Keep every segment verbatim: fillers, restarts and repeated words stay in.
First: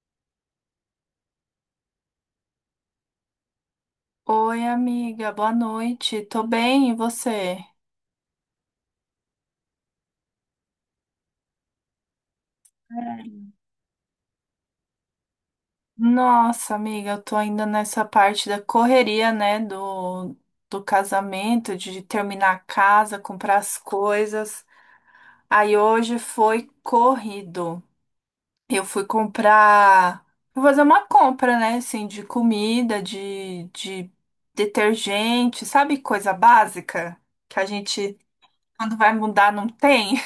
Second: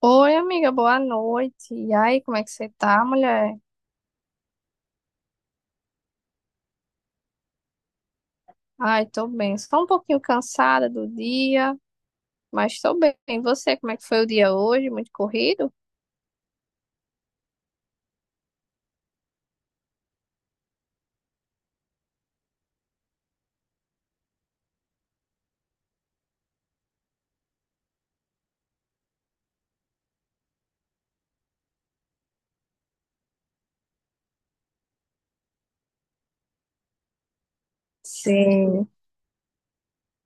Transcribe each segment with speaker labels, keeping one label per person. Speaker 1: Oi, amiga, boa noite. E aí, como é que você tá, mulher?
Speaker 2: Oi, amiga, boa noite. Tô bem, e você? É.
Speaker 1: Ai, tô bem. Só um pouquinho cansada do dia, mas tô bem. E você, como é que foi o dia hoje? Muito corrido?
Speaker 2: Nossa, amiga, eu tô ainda nessa parte da correria, né, do, do casamento, de terminar a casa, comprar as coisas. Aí hoje foi corrido. Eu fui comprar, fui fazer uma compra, né, assim, de comida, de, de detergente, sabe, coisa básica que a gente,
Speaker 1: Sim.
Speaker 2: quando vai mudar, não tem?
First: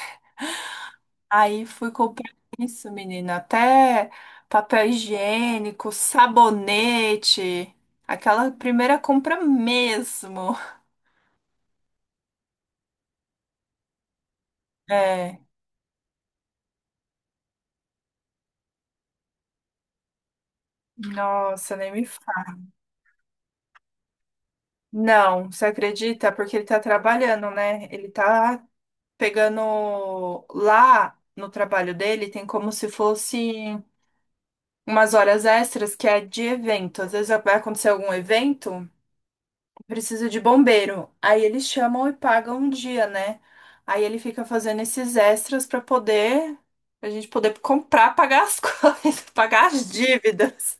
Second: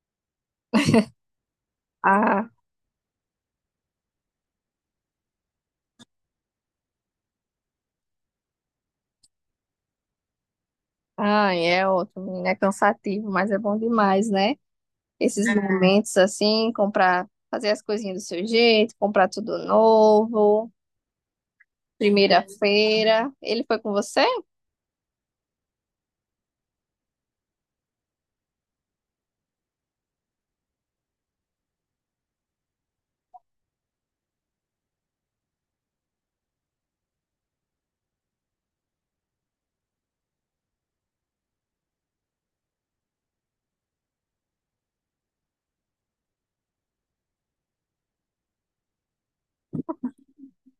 Speaker 2: Aí fui comprar
Speaker 1: Ah,
Speaker 2: isso, menina. Até papel higiênico, sabonete. Aquela primeira compra mesmo.
Speaker 1: ai, é outro, menina. É cansativo, mas é bom demais, né?
Speaker 2: É.
Speaker 1: Esses, É. momentos assim, comprar, fazer as coisinhas do seu jeito, comprar tudo novo,
Speaker 2: Nossa, nem me fala.
Speaker 1: primeira-feira. Ele foi com você?
Speaker 2: Não, você acredita? Porque ele tá trabalhando, né? Ele tá pegando lá no trabalho dele, tem como se fosse umas horas extras que é de evento. Às vezes vai acontecer algum evento. Preciso de bombeiro. Aí eles chamam e pagam um dia, né? Aí ele fica fazendo esses extras pra poder a gente poder comprar, pagar as coisas, pagar as dívidas.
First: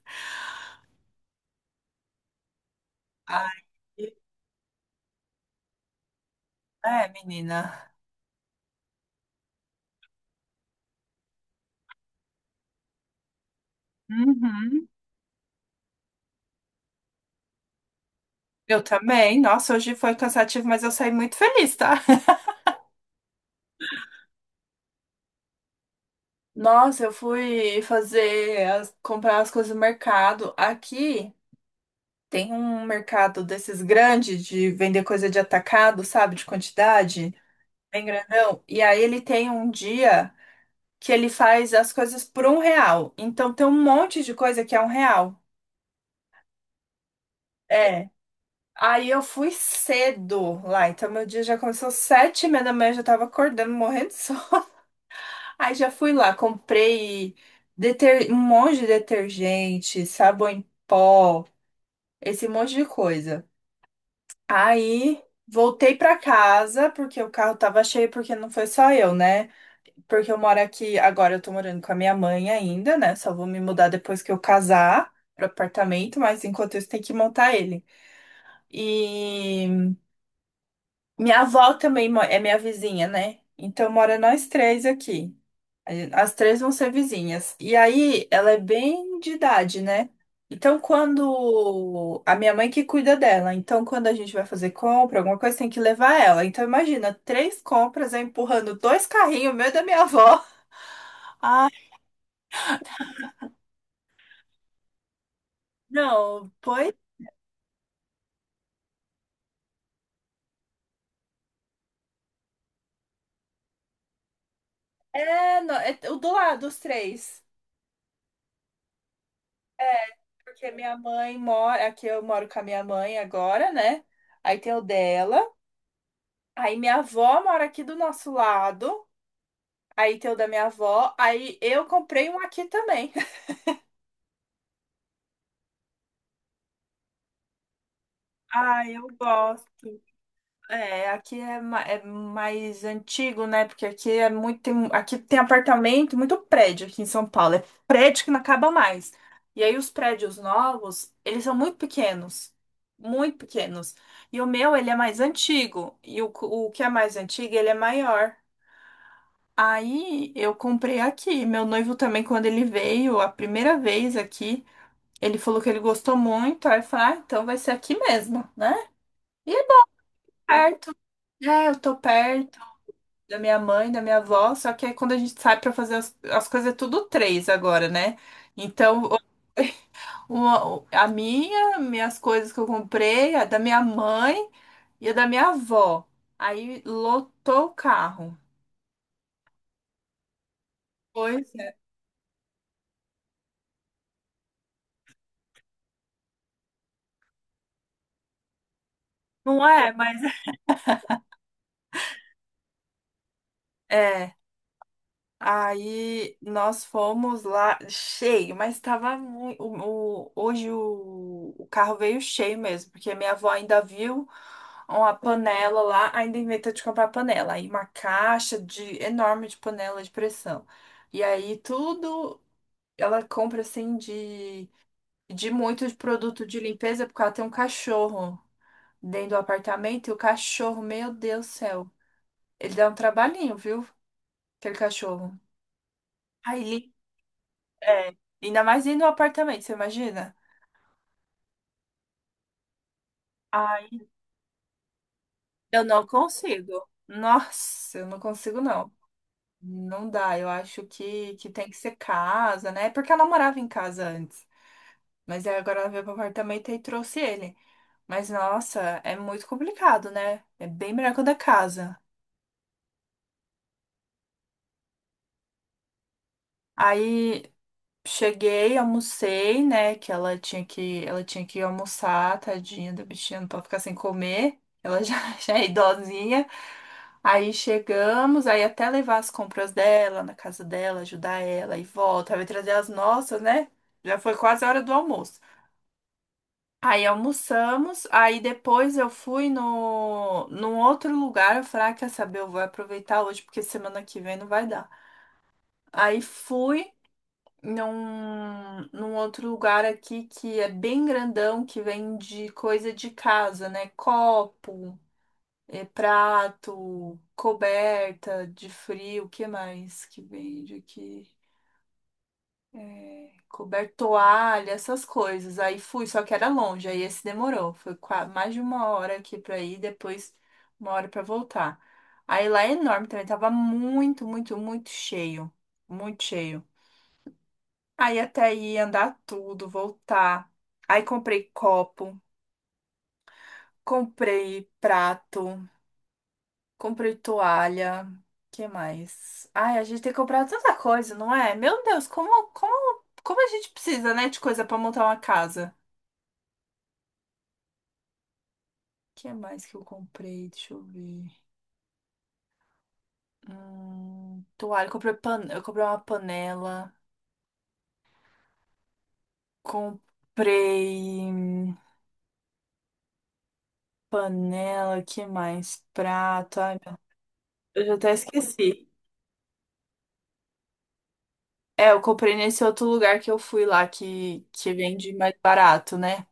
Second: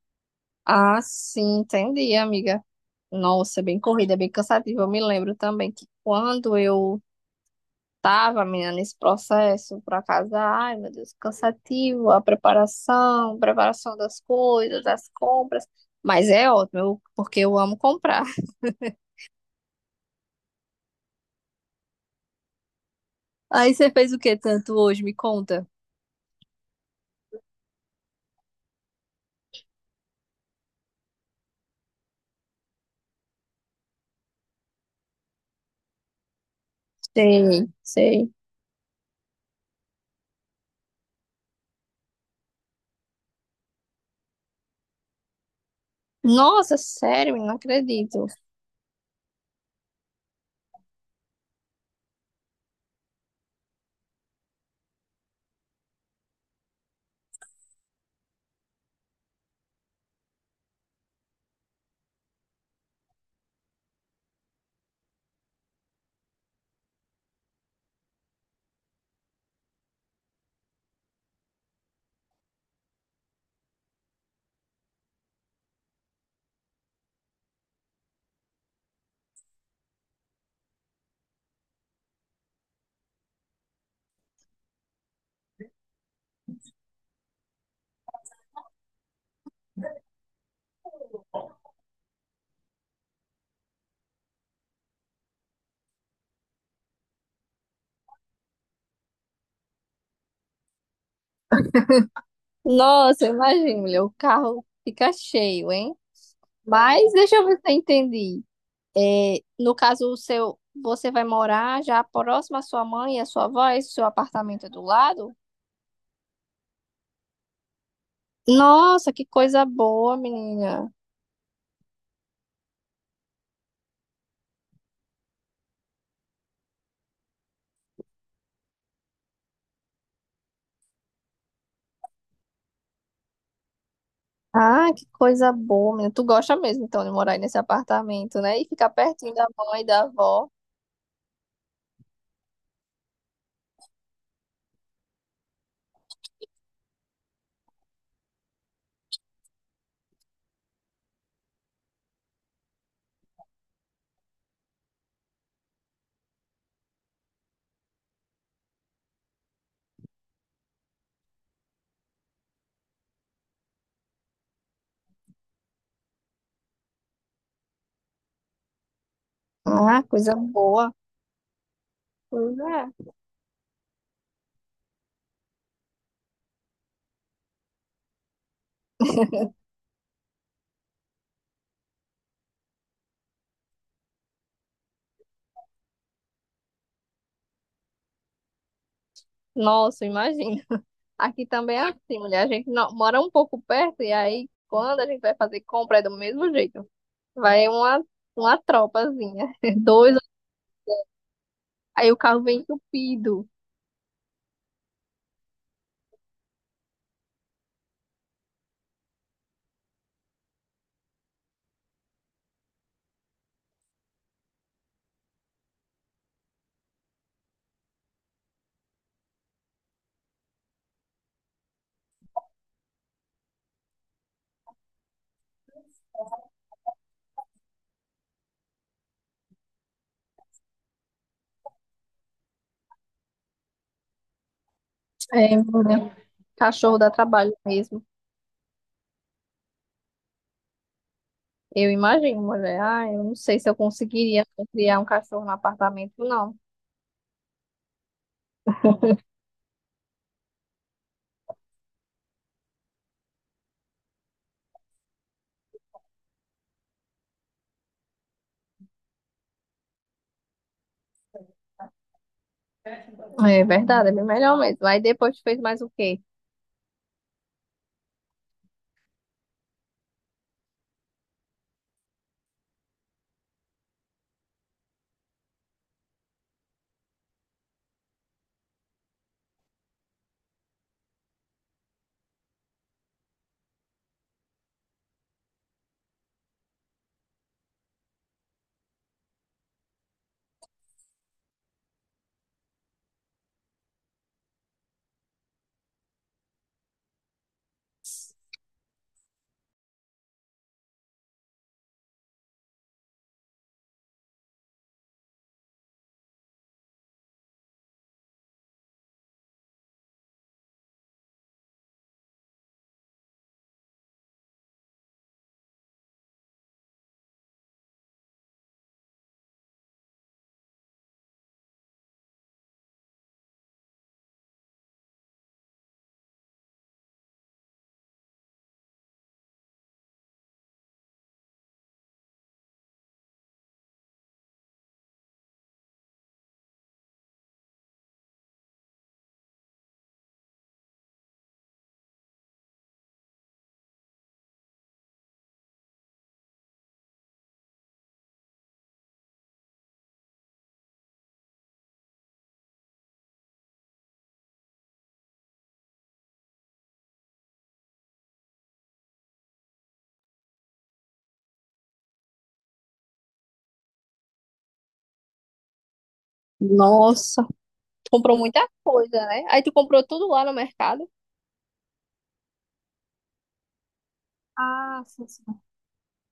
Speaker 1: Ah, sim, entendi, amiga. Nossa,
Speaker 2: Aí,
Speaker 1: é bem corrida, é bem cansativo. Eu me lembro também que quando eu
Speaker 2: é, menina.
Speaker 1: tava, menina, nesse processo para casar, ai, meu Deus, cansativo, a preparação, preparação das coisas,
Speaker 2: Uhum.
Speaker 1: das compras. Mas é ótimo, eu- porque eu amo comprar.
Speaker 2: Eu também. Nossa, hoje foi cansativo, mas eu saí muito feliz, tá?
Speaker 1: Aí você fez o que tanto hoje? Me conta.
Speaker 2: Nossa, eu fui fazer as- comprar as coisas no mercado. Aqui tem um mercado desses grandes de vender coisa de atacado, sabe, de quantidade,
Speaker 1: Sei,
Speaker 2: bem
Speaker 1: sei.
Speaker 2: grandão. E aí ele tem um dia que ele faz as coisas por um real. Então tem um monte de coisa que é um real.
Speaker 1: Nossa, sério, menina, não
Speaker 2: É.
Speaker 1: acredito.
Speaker 2: Aí eu fui cedo lá, então meu dia já começou às sete e meia da manhã, eu já tava acordando, morrendo de sono. Aí já fui lá, comprei deter- um monte de detergente, sabão em pó, esse monte de coisa. Aí voltei pra casa, porque o carro tava cheio, porque não foi só eu, né? Porque eu moro aqui, agora eu tô morando com a minha mãe ainda, né? Só vou me mudar depois que eu casar pro apartamento, mas enquanto isso tem que montar ele. E minha avó também mo- é minha vizinha, né? Então mora nós três aqui. A- gen- As três vão ser vizinhas. E aí ela é bem de idade, né? Então quando a minha mãe que cuida dela, então quando a gente vai fazer compra, alguma coisa tem que levar ela. Então imagina, três compras, eu empurrando dois carrinhos, o meu e da minha avó.
Speaker 1: Nossa, imagina, mulher, o carro fica cheio, hein?
Speaker 2: Não, pois.
Speaker 1: Mas deixa eu ver se eu entendi. É, no caso, o seu, você vai morar já próximo à sua mãe e à sua avó, esse seu apartamento é do lado?
Speaker 2: É, não, é o do lado, os três.
Speaker 1: Nossa, que coisa
Speaker 2: É,
Speaker 1: boa,
Speaker 2: porque
Speaker 1: menina.
Speaker 2: minha mãe mora. Aqui eu moro com a minha mãe agora, né? Aí tem o dela. Aí minha avó mora aqui do nosso lado. Aí tem o da minha avó. Aí eu comprei um aqui também.
Speaker 1: Ah, que coisa boa, menina. Tu gosta mesmo, então, de morar aí nesse apartamento, né? E
Speaker 2: Ah,
Speaker 1: ficar
Speaker 2: eu
Speaker 1: pertinho da mãe
Speaker 2: gosto.
Speaker 1: e da avó.
Speaker 2: É, aqui é, ma- é mais antigo, né? Porque aqui é muito, tem- aqui tem apartamento, muito prédio aqui em São Paulo. É prédio que não acaba mais. E aí os prédios novos, eles são muito pequenos, muito pequenos. E o meu, ele é mais antigo. E o, cu- o que é mais antigo, ele é maior. Aí eu comprei aqui. Meu noivo também, quando ele veio a primeira vez aqui, ele falou que ele gostou muito. Aí eu falei, ah, então vai ser aqui mesmo, né? E é
Speaker 1: Ah, coisa boa.
Speaker 2: perto. É, eu tô
Speaker 1: Pois
Speaker 2: perto
Speaker 1: é.
Speaker 2: da minha mãe, da minha avó, só que aí quando a gente sai pra fazer as, as coisas é tudo três agora, né? Então, o- uma- a minha, minhas coisas que eu comprei, a da minha mãe e a da minha avó. Aí lotou o carro.
Speaker 1: Nossa, imagina. Aqui
Speaker 2: Pois é.
Speaker 1: também é assim, mulher. A gente não- mora um pouco perto e aí, quando a gente vai fazer compra, é do mesmo jeito. Vai uma, uma tropazinha.
Speaker 2: Não é,
Speaker 1: Dois,
Speaker 2: mas
Speaker 1: aí o carro vem entupido.
Speaker 2: é. Aí nós fomos lá cheio, mas estava muito. O, o- hoje o, o carro veio cheio mesmo, porque minha avó ainda viu uma panela lá, ainda inventou de comprar panela. Aí uma caixa de enorme de panela de pressão. E aí tudo ela compra assim de, de muito de produto de limpeza, porque ela tem um cachorro dentro do apartamento, e o cachorro, meu Deus do céu, ele dá um trabalhinho, viu? Aquele cachorro.
Speaker 1: É, mulher.
Speaker 2: Aí.
Speaker 1: Cachorro dá trabalho mesmo.
Speaker 2: É, ainda mais indo no apartamento, você imagina?
Speaker 1: Eu imagino, mulher. Ah, eu não sei se eu
Speaker 2: Ai,
Speaker 1: conseguiria criar um cachorro no
Speaker 2: eu não
Speaker 1: apartamento, não.
Speaker 2: consigo. Nossa, eu não consigo, não. Não dá, eu acho que, que tem que ser casa, né? É. Porque ela morava em casa antes. Mas aí agora ela veio pro apartamento e trouxe ele. Mas nossa, é muito complicado, né? É bem melhor quando é casa.
Speaker 1: É verdade, é bem melhor mesmo. Aí depois tu fez mais o quê?
Speaker 2: Aí cheguei, almocei, né? Que ela tinha que, ela tinha que almoçar, tadinha da bichinha, não pode ficar sem comer. Ela já, já é idosinha. Aí chegamos, aí até levar as compras dela na casa dela, ajudar ela e volta, vai trazer as nossas, né? Já foi quase a hora do almoço. Aí almoçamos, aí depois eu fui no, num outro lugar. Eu falei, ah, quer saber? Eu vou aproveitar hoje porque semana que vem não vai dar. Aí fui num, num outro lugar aqui que é bem grandão, que vende coisa de casa, né? Copo, eh, prato, coberta de frio, o que mais que vende aqui? É, coberto, toalha, essas coisas. Aí fui, só que era longe, aí esse demorou. Foi qua- mais de uma hora aqui pra ir, depois uma hora pra voltar. Aí lá é enorme também, tava muito, muito, muito cheio. Muito cheio. Aí até ir andar tudo, voltar. Aí comprei copo, comprei prato, comprei toalha. Que mais? Ai, a gente tem que comprar tanta coisa, não é? Meu Deus, como, como, como a gente precisa, né, de coisa pra montar uma casa? Que mais que eu comprei? Deixa eu ver. Hum, toalha, comprei pan... eu comprei uma panela, comprei hum, panela, que mais? Prato. Ai, meu...
Speaker 1: Nossa,
Speaker 2: Eu já
Speaker 1: tu
Speaker 2: até
Speaker 1: comprou muita
Speaker 2: esqueci.
Speaker 1: coisa, né? Aí tu comprou tudo lá no mercado.
Speaker 2: É, eu comprei nesse outro lugar que eu fui lá, que, que
Speaker 1: Ah,
Speaker 2: vende
Speaker 1: sim,
Speaker 2: mais
Speaker 1: sim.
Speaker 2: barato, né?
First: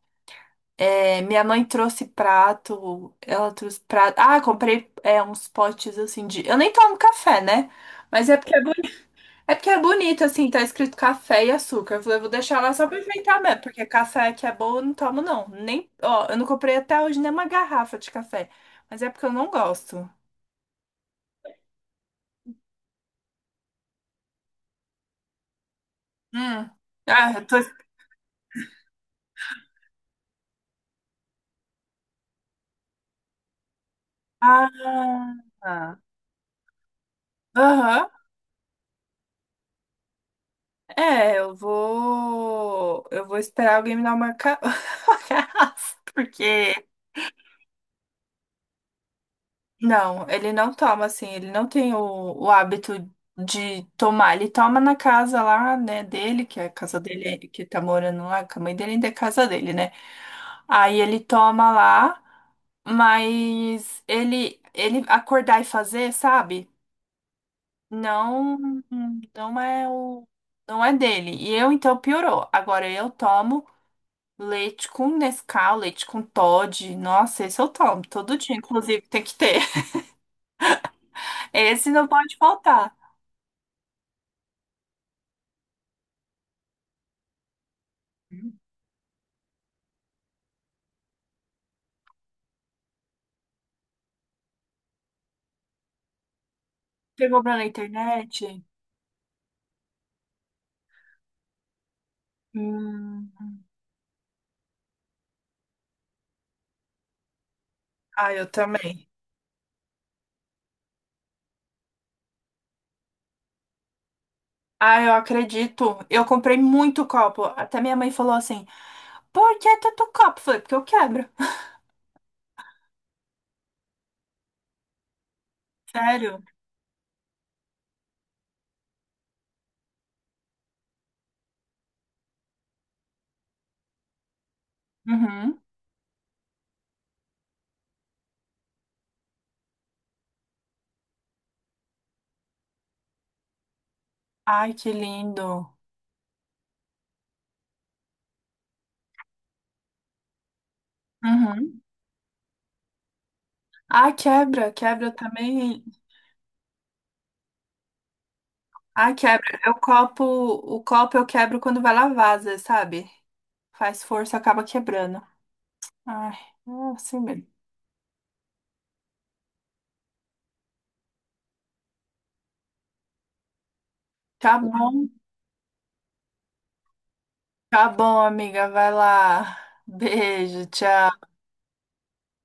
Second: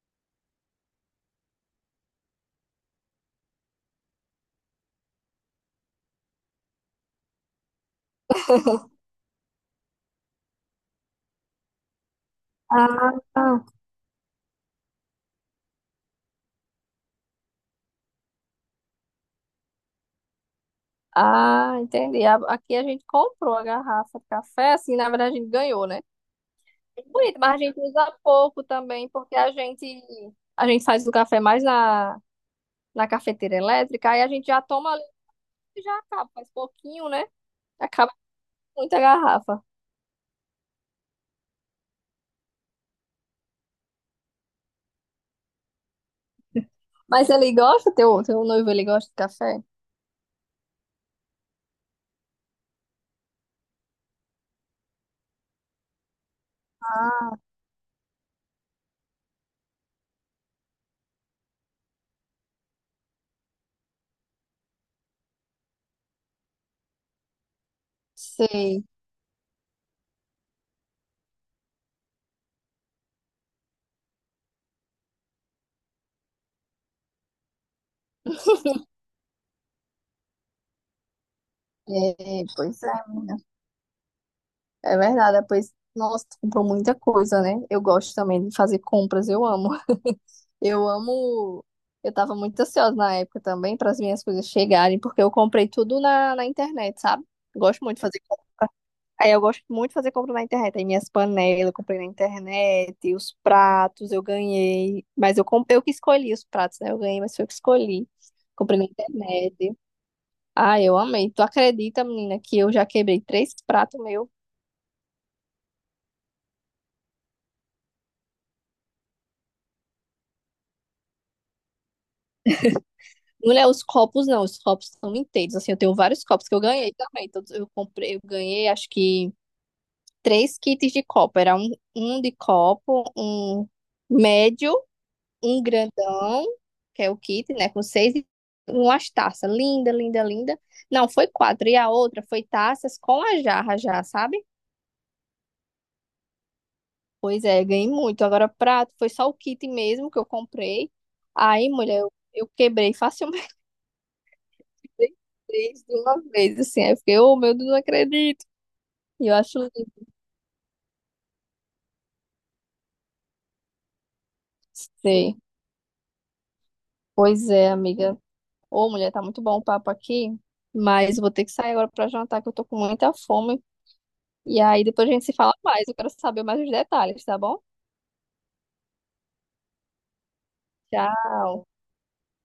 Speaker 2: É, minha mãe trouxe prato, ela trouxe prato. Ah, comprei é, uns potes assim de. Eu nem tomo café, né? Mas é porque é, porque é bonito, assim, tá escrito café e açúcar. Eu falei, eu vou deixar lá só pra
Speaker 1: Ah,
Speaker 2: enfeitar mesmo,
Speaker 1: tá.
Speaker 2: porque café que é bom eu não tomo, não. Nem, ó, eu não comprei até hoje nem uma garrafa de café. Mas é porque eu não gosto.
Speaker 1: Ah, entendi. A- Aqui a gente comprou a garrafa de café, assim, na verdade a gente ganhou, né?
Speaker 2: Hum. Ah,
Speaker 1: Bonito,
Speaker 2: eu
Speaker 1: mas
Speaker 2: tô.
Speaker 1: a gente usa pouco também, porque a gente a gente faz o café mais na na cafeteira elétrica, aí a gente já toma ali e
Speaker 2: Ah.
Speaker 1: já acaba, faz pouquinho, né?
Speaker 2: Aham.
Speaker 1: Acaba com muita garrafa.
Speaker 2: É, eu vou. Eu vou esperar alguém me dar uma ca- uma carraça, porque.
Speaker 1: Mas ele gosta, teu, teu noivo, ele gosta de café?
Speaker 2: Não, ele não toma assim, ele não tem o, o hábito de tomar. Ele toma na casa lá, né, dele, que é a casa dele, é-
Speaker 1: Ah,
Speaker 2: que tá morando lá, que a mãe dele ainda é casa dele, né? Aí ele toma lá, mas ele, ele acordar e fazer, sabe? Não,
Speaker 1: sei.
Speaker 2: não é o. Não é dele. E eu, então, piorou. Agora eu tomo. Leite com Nescau, leite com Toddy. Nossa, esse eu tomo todo dia, inclusive, tem que ter. Esse não pode
Speaker 1: É, pois é,
Speaker 2: faltar.
Speaker 1: é verdade. É, Pois, nossa, tu comprou muita coisa, né? Eu gosto também de fazer compras, eu amo. Eu amo. Eu tava muito ansiosa na época também para as minhas coisas chegarem, porque eu comprei tudo na, na internet, sabe?
Speaker 2: Você compra na
Speaker 1: Gosto muito de fazer
Speaker 2: internet?
Speaker 1: Aí eu gosto muito de fazer compra na internet. Aí minhas panelas eu comprei na internet,
Speaker 2: Hum.
Speaker 1: os pratos eu ganhei. Mas eu, comp... eu que escolhi os pratos, né? Eu ganhei, mas foi eu que escolhi.
Speaker 2: Ah, eu
Speaker 1: Comprei na
Speaker 2: também.
Speaker 1: internet. Ah, eu amei. Tu acredita, menina, que eu já quebrei três pratos meu?
Speaker 2: Ah, eu acredito. Eu comprei muito copo. Até minha mãe falou assim: por que tanto copo? Eu Falei, porque eu quebro.
Speaker 1: Não é os copos, não. Os copos são inteiros. Assim, eu tenho vários
Speaker 2: Sério?
Speaker 1: copos que eu ganhei também. Todos eu comprei, eu ganhei, acho que três kits de copo. Era um, um de copo, um médio,
Speaker 2: Uhum.
Speaker 1: um grandão, que é o kit, né? Com seis e umas taças. Linda, linda, linda. Não, foi quatro. E a outra foi taças com a jarra já, sabe?
Speaker 2: Ai, que lindo.
Speaker 1: Pois é, ganhei muito. Agora, prato, foi só o kit mesmo que eu comprei. Aí,
Speaker 2: Uhum.
Speaker 1: mulher, eu, eu quebrei facilmente
Speaker 2: Ah, quebra, quebra eu
Speaker 1: três
Speaker 2: também.
Speaker 1: de uma vez, assim. Aí eu fiquei, oh meu Deus, não acredito.
Speaker 2: Ah,
Speaker 1: E eu acho
Speaker 2: quebra. Eu
Speaker 1: lindo.
Speaker 2: copo, o copo eu quebro quando vai lavar, às vezes, sabe? Faz força, acaba quebrando.
Speaker 1: Sei.
Speaker 2: Ai, é assim mesmo.
Speaker 1: Pois é, amiga. Ô, mulher, tá muito bom o papo aqui. Mas vou ter que sair agora pra jantar, que eu tô com muita fome.
Speaker 2: Tá
Speaker 1: E aí depois
Speaker 2: bom,
Speaker 1: a gente se fala mais. Eu quero saber mais os detalhes, tá bom?
Speaker 2: tá bom, amiga. Vai lá. Beijo, tchau.
Speaker 1: Tchau.